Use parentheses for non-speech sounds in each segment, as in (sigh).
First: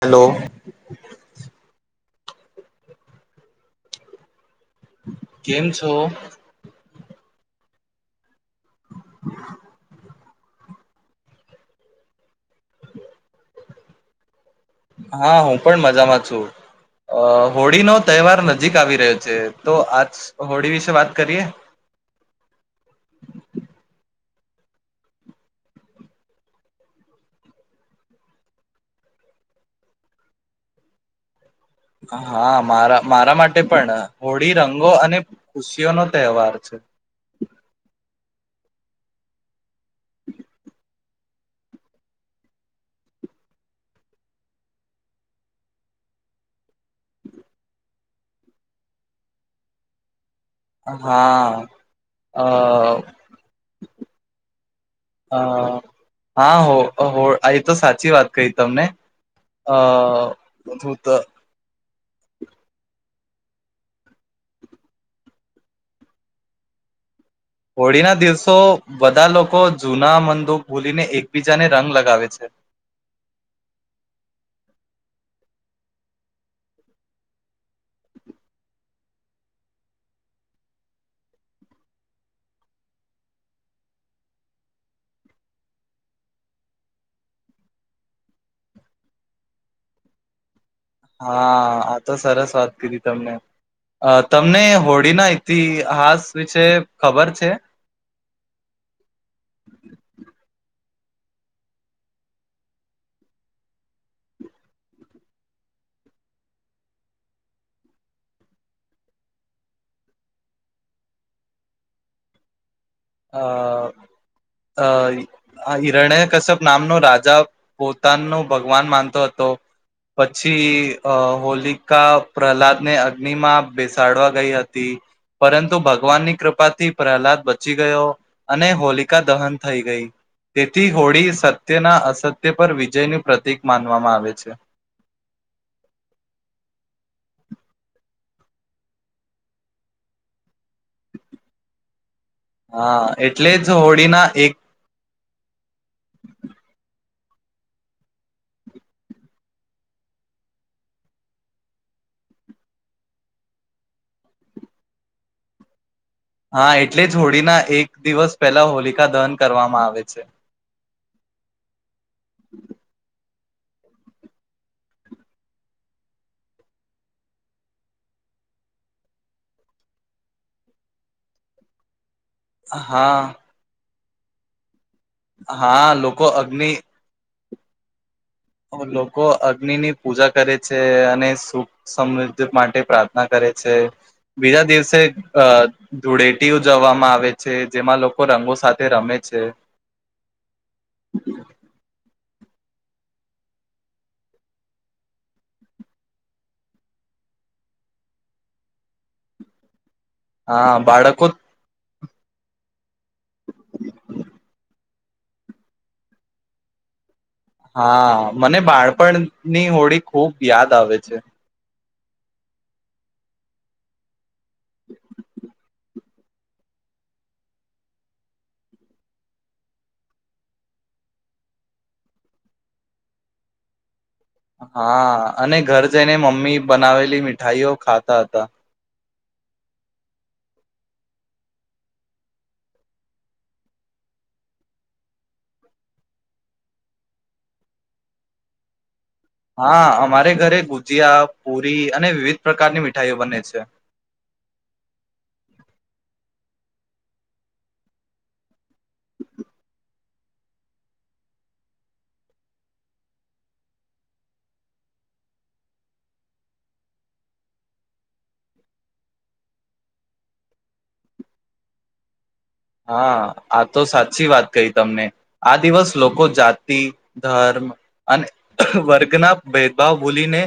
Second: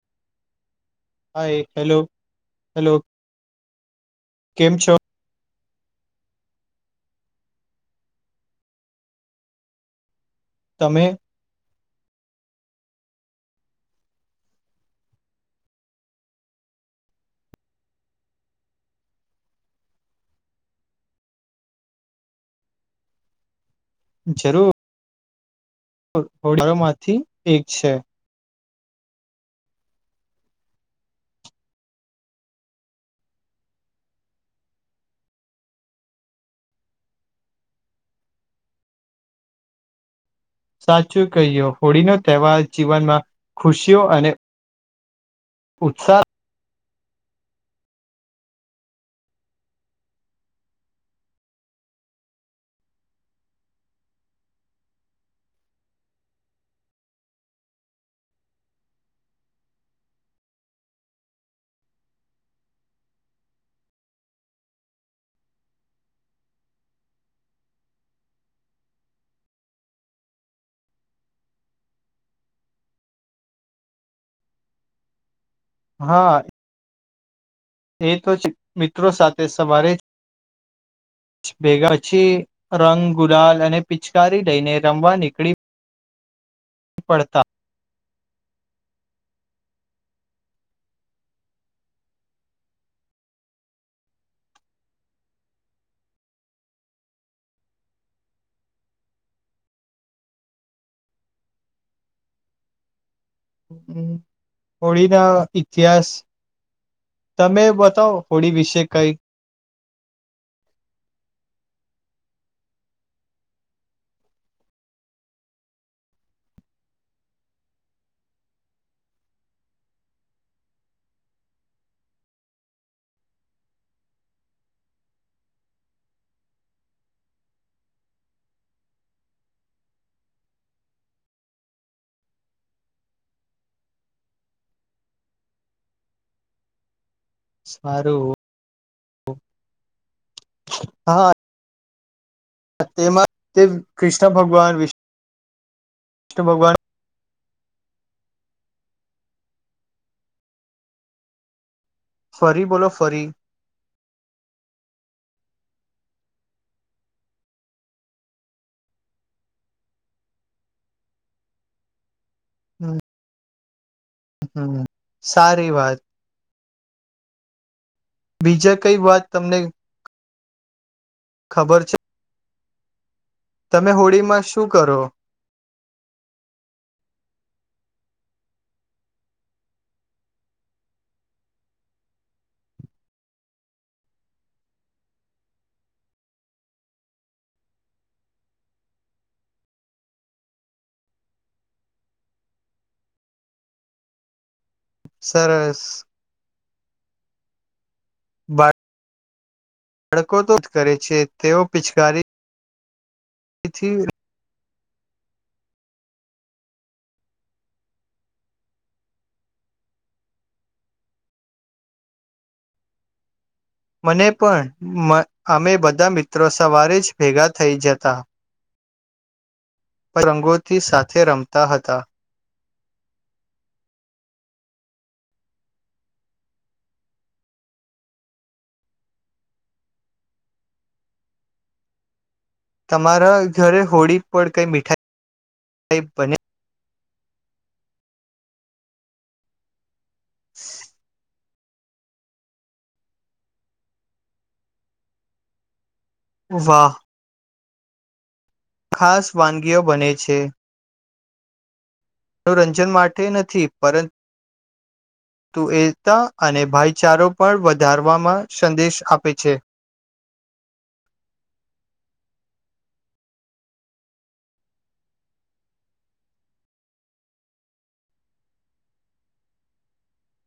Hello. Hi hello hello કેમ છો? કેમ છો? તમે હા હું પણ મજામાં છું અ હોળીનોો તહેવાર નજીક આવી રહ્યો છે તો આજ હોળી વિશે વાત કરીએ જરૂર હોડાળોમાંથી એક છે હા મારા મારા માટે પણ હોળી રંગો અને ખુશીઓ નો તહેવાર છે સાચું કહ્યો હોળીનો તહેવાર જીવનમાં ખુશીઓ અને ઉુત્છહ હા અ હા હો આ તો સાચી વાત કહી તમને અ હું તો હોળીના દિવસો બધા લોકો જૂના મંદૂક ભૂલીને એકબીજાને રંગ લગાવે છે હા એ તો મિત્રો સાથે સવારે ભેગા પછી રંગ ગુલાલ અને પિચકારી લઈને રમવા નીકળી પડતા હા આ તો સરસ વાત કીધી તમને તમને હોળીના ઈતિહાસ વિશે ખબર છે હમ હોળી ના ઇતિહાસ તમે બતાવો હોળી વિશે કઈ અ અ હિરણ્ય કશ્યપ નામનો રાજા પોતાનો ભગવાન માનતો હતો પછી અ હોલિકા પ્રહલાદને અગ્નિમાં બેસાડવા ગઈ હતી પરંતુ ભગવાનની કૃપાથી પ્રહલાદ ચી ગયો અને હોલિકા દહન થઈ ગઈ તેથી હોળી સત્યના અસત્ય પર વિજયનું પ્રતીિક માનવામાં આવે છે સારું હા હા એટલે જ હોળીના એક વિૃષ્ણુ ભગવાન ફરી બોલો ફરી હા એટલે જ હોળીના એક દિવસ પહેલા હોલિકા દહન કરવામાં આવે છે (inaudible) હમ સારી વાત બીજા કઈ વાત તમને ખબર છે હા તમે હોળી માં શું કરો હા લોકો અગ્નિ લોકો અગ્નિની પૂજા કરે છે અને સુખ સમૃદ્ધિ માટે પ્રાર્થના કરે છે બીજા દિવસે અ ધૂળેટી ઉજવવામાં આવે છે જેમાં લોકો રંગો સાથે રમે છે સરસ બાય હડકો તો જ હા કરે છે બાળકો તેઓ પીછ કરીારે પછી હા મને બાળપણની હોડી ખૂબ યાદ આવે છે મને પણ અમે બધા મિત્રો સવારે જ ભેગા થઈ જતા પરંગોથી સાથે રમતા હતા હા અને ઘર જઈને મમ્મી બનાવેલી મીઠાઈઓ ખાતા હતા તમારા ઘરે હોળી પણ કઈ મીઠાઈાઈ બને હા અમારે ઘરે ઘરે ગુજી આપ પુરી અને વિવિધ પ્રકારની મીઠાઈઓ બને છે વાહ ખાસ વાનગીઓ બને છે મનોરંજન માટે નથી પર તું એતા અને ભાઈચારો પણ વધારવામાં સંદેશ આપે છે હા આ તો સાચી વાત કહી તમને આ દિવસ લોકો જાતિ ધર્મ અને વર્ગના ભેદભાવ ભૂલીને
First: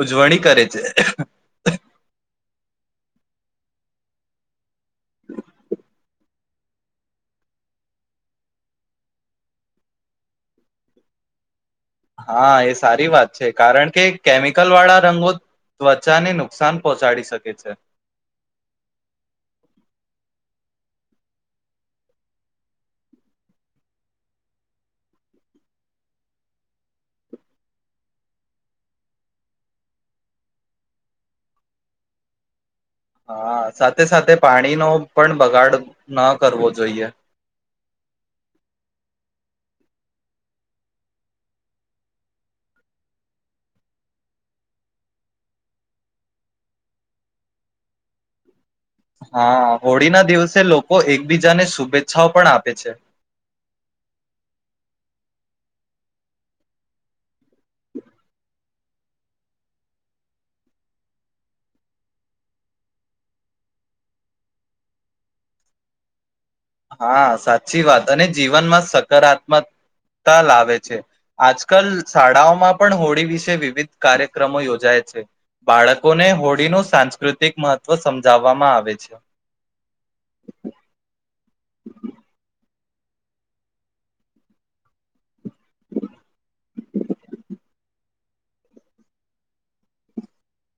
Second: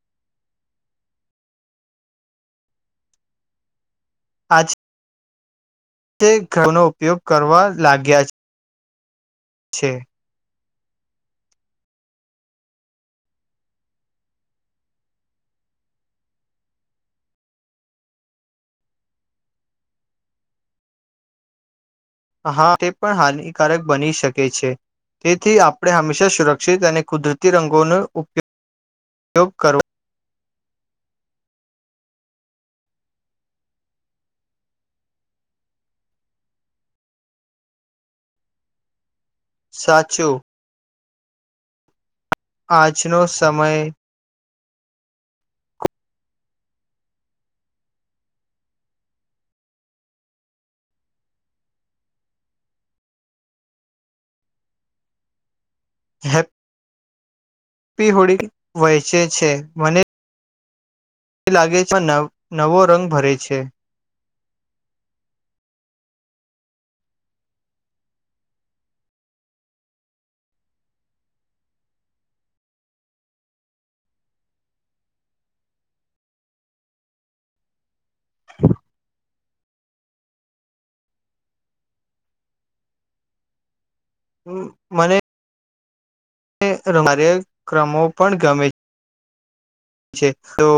ઉજવણી કરે છે આજ (inaudible) તે ઘઉનો ઉપયોગ કરવા લાગ્યા છે છે. હા એ સારી વાત છે કારણ કે કેમિકલ વાળા રંગો ત્વચાને નુકસાન પહોંચાડી શકે છે. હા તે પણ હાનિકારક બની શકે છે, તેથી આપણે હંમેશા સુરક્ષિત અને કુદરતી રંગોનો ઉપયોગ કરવો. હા સાથે સાથે પાણીનો પણ બગાડ ન કરવો જોઈએ. સાચૂ. આજનો સમય હા હોળીના દિવસે લોકો એકબીજાને શુભેચ્છાઓ પણ આપે છે. હેપી હોળી હોડી વહેંચે છે મને એ લાગે છે આ નવો રંગ ભરે છે. હા સાચી વાત અને જીવનમાં સકારાત્મકતા લાવે છે, આજકાલ શાળાઓમાં પણ હોળી વિશે વિવિધ કાર્યક્રમો યોજાય છે, બાળકોને હોળીનું સાંસ્કૃતિક મહત્ત્વ સમજાવવામાં આવે છે. (inaudible) મને કાર્યક્રમો પણ ગમે છે, છે તો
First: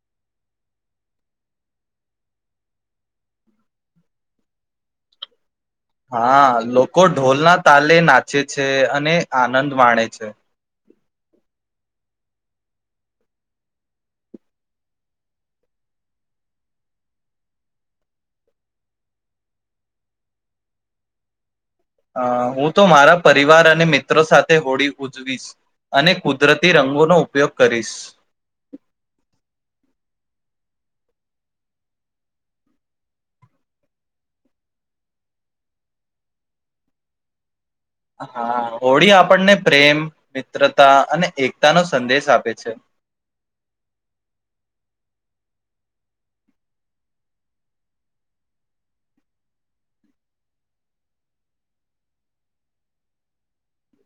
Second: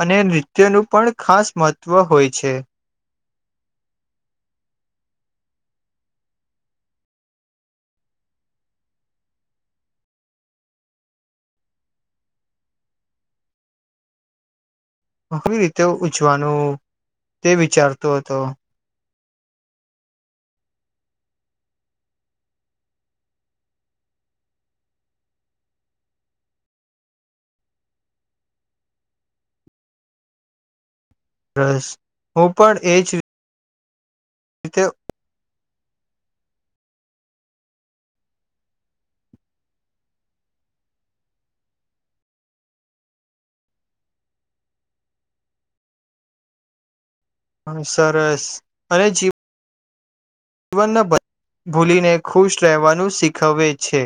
અને નૃત્યનું પણ ખાસ મહત્વ હોય છે. હા લોકો ઢોલના તાલે નાચે છે અને આનંદ માણે છે. કેવી રીતે ઉજવાનું તે વિચારતો હતો. અ હું તો મારા પરિવાર અને મિત્રો સાથે હોળી ઉજવીશ, અને કુદરતી રંગોનો ઉપયોગ કરીશ. બસ હું પણ એ જ રીતે હા હોળી આપણને પ્રેમ, મિત્રતા અને એકતા નો સંદેશ આપે છે. હમ સરસ, અને જીવ જીવનના બ ભૂલીને ખુશ રહેવાનું શીખવે છે.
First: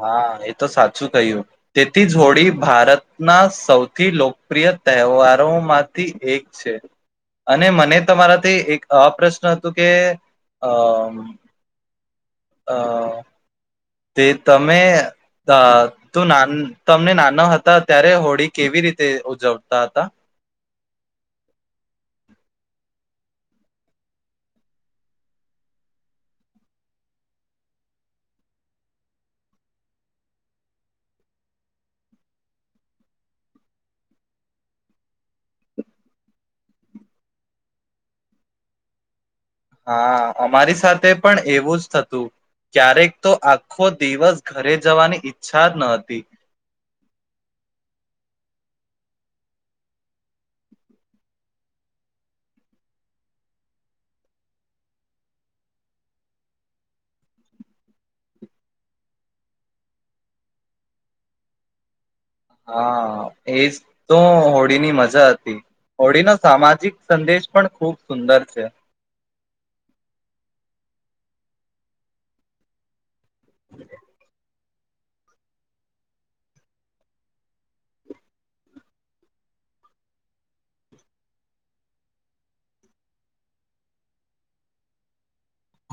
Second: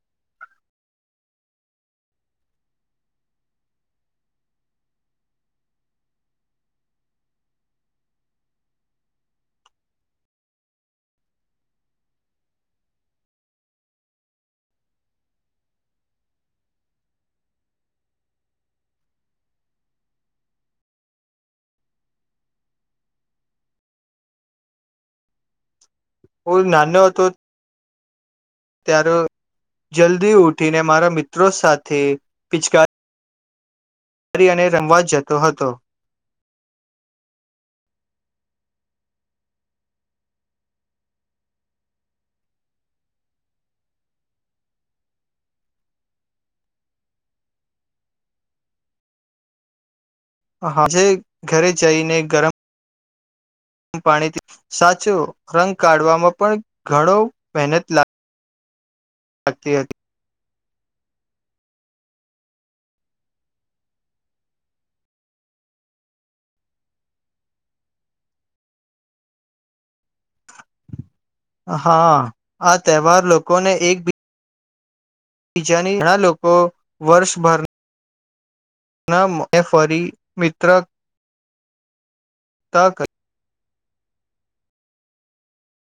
હા એ તો સાચું કહ્યું, તેથી જોડી ભારતના સૌથી લોકપ્રિય તહેવારોમાંથી એક છે, અને મને તમારાથી એક અપ્રશ્ન હતોું કે, અમ અ તે તમે તું ના તમને નાના હતા ત્યારે હોળી કેવી રીતે ઉજવતા હતા? બ નાનો હતો ત્યારે, જલ્દી ઉઠીને મારા મિત્રો સાથે પિચકાર કરી અને રમવા જતો હતો. હા અમારી સાથે પણ એવું જ થતું, ક્યારેક તો આખો દિવસ ઘરે જવાની ઈચ્છા જ ન હતી. હજે ઘરે જઈને ગરમ પાણી સાચો રંગ કાઢવામાં પણ ઘણો મહેનત લાગ. તી હતી. હા એજ તો હોળીની મજા હતી, હોળીનો સામાજિક સંદેશ પણ ખુબ સુંદર છે. હા, આ તહેવાર લોકોને એક બી બીજાની ઘણા લોકો વર્ષભર ન ફરી મિત્ર તાક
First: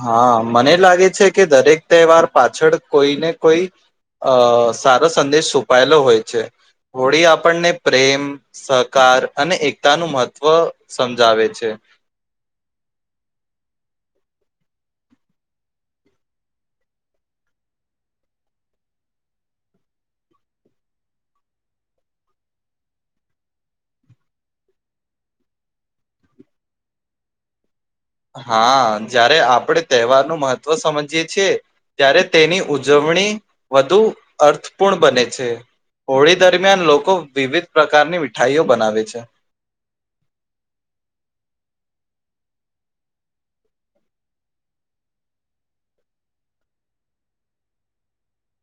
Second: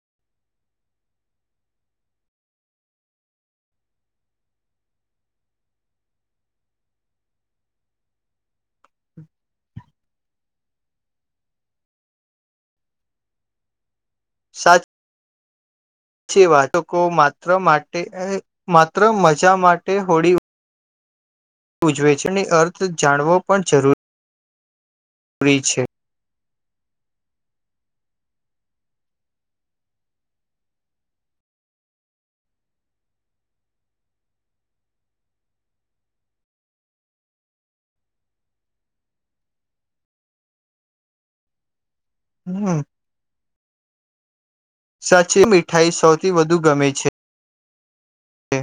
હા મને લાગે છે કે દરેક તહેવાર પાછળ કોઈ ને કોઈ અ સારો સંદેશ છુપાયેલો હોય છે, હોળી આપણને પ્રેમ, સહકાર અને એકતાનું મહત્ત્વ સમજાવે છે. સાચ વાત, લોકો જે વાતકો માત્ર માટે માત્ર મજા માટે હોળી ઉજવે છેણી અર્થ જાણવો પણ જરૂરી પરી છે. હા જ્યારે આપણે તહેવારનું મહત્વ સમજીએ છીએ, ત્યારે તેની ઉજવણી વધુ અર્થપૂર્ણ બને છે, હોળી દરમિયાન લોકો વિવિધ પ્રકારની મીઠાઈઓ બનાવે છે. હમ. સાચી મીઠાઈ સૌથી વધુ ગમે છે. કે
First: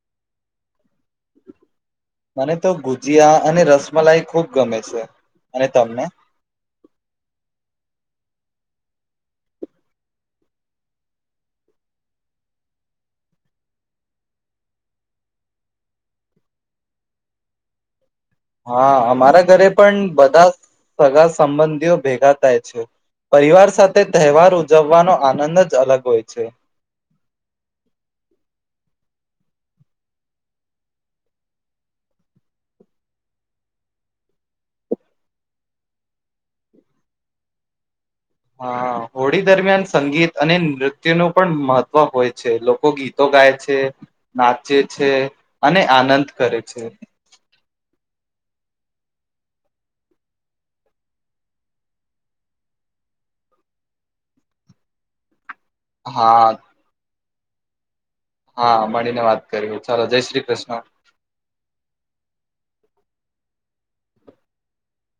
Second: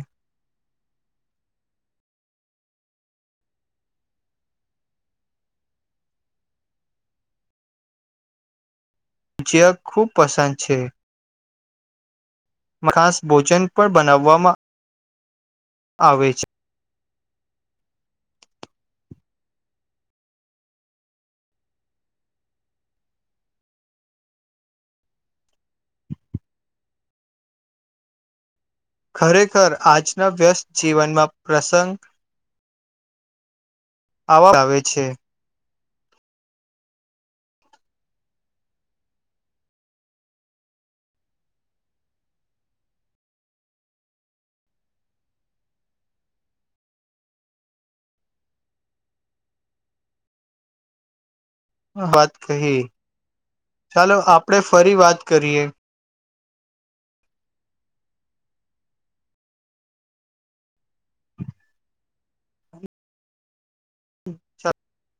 મને તો ગુજીિયા અને રસમલાઈ ખુબ ગમે છે, અને તમને? જ્યા ખૂબ પસંદ છે. ખાસ ભોજન પણ બનાવવામાં આવે છે. હા અમારા ઘરે પણ બધા સગા સંબંધીઓ ભેગા થાય છે, પરિવાર સાથે તહેવાર ઉજવવાનો આનંદ જ અલગ હોય છે. ખરેખર આજના વ્યસ્ત જીવનમાં પ્રસંગ અવાજ આવે છે. હા હોળી દરમિયાન સંગીત અને નૃત્યનું પણ મહત્વ હોય છે લોકો ગીતો ગાય છે, નાચે છે, અને આનંદ કરે છે. વાત કહી ચાલો આપડે ફરી વાત કરીએ હા હા મળીને વાત કરવી ચાલો જય શ્રી કૃષ્ણ (inaudible)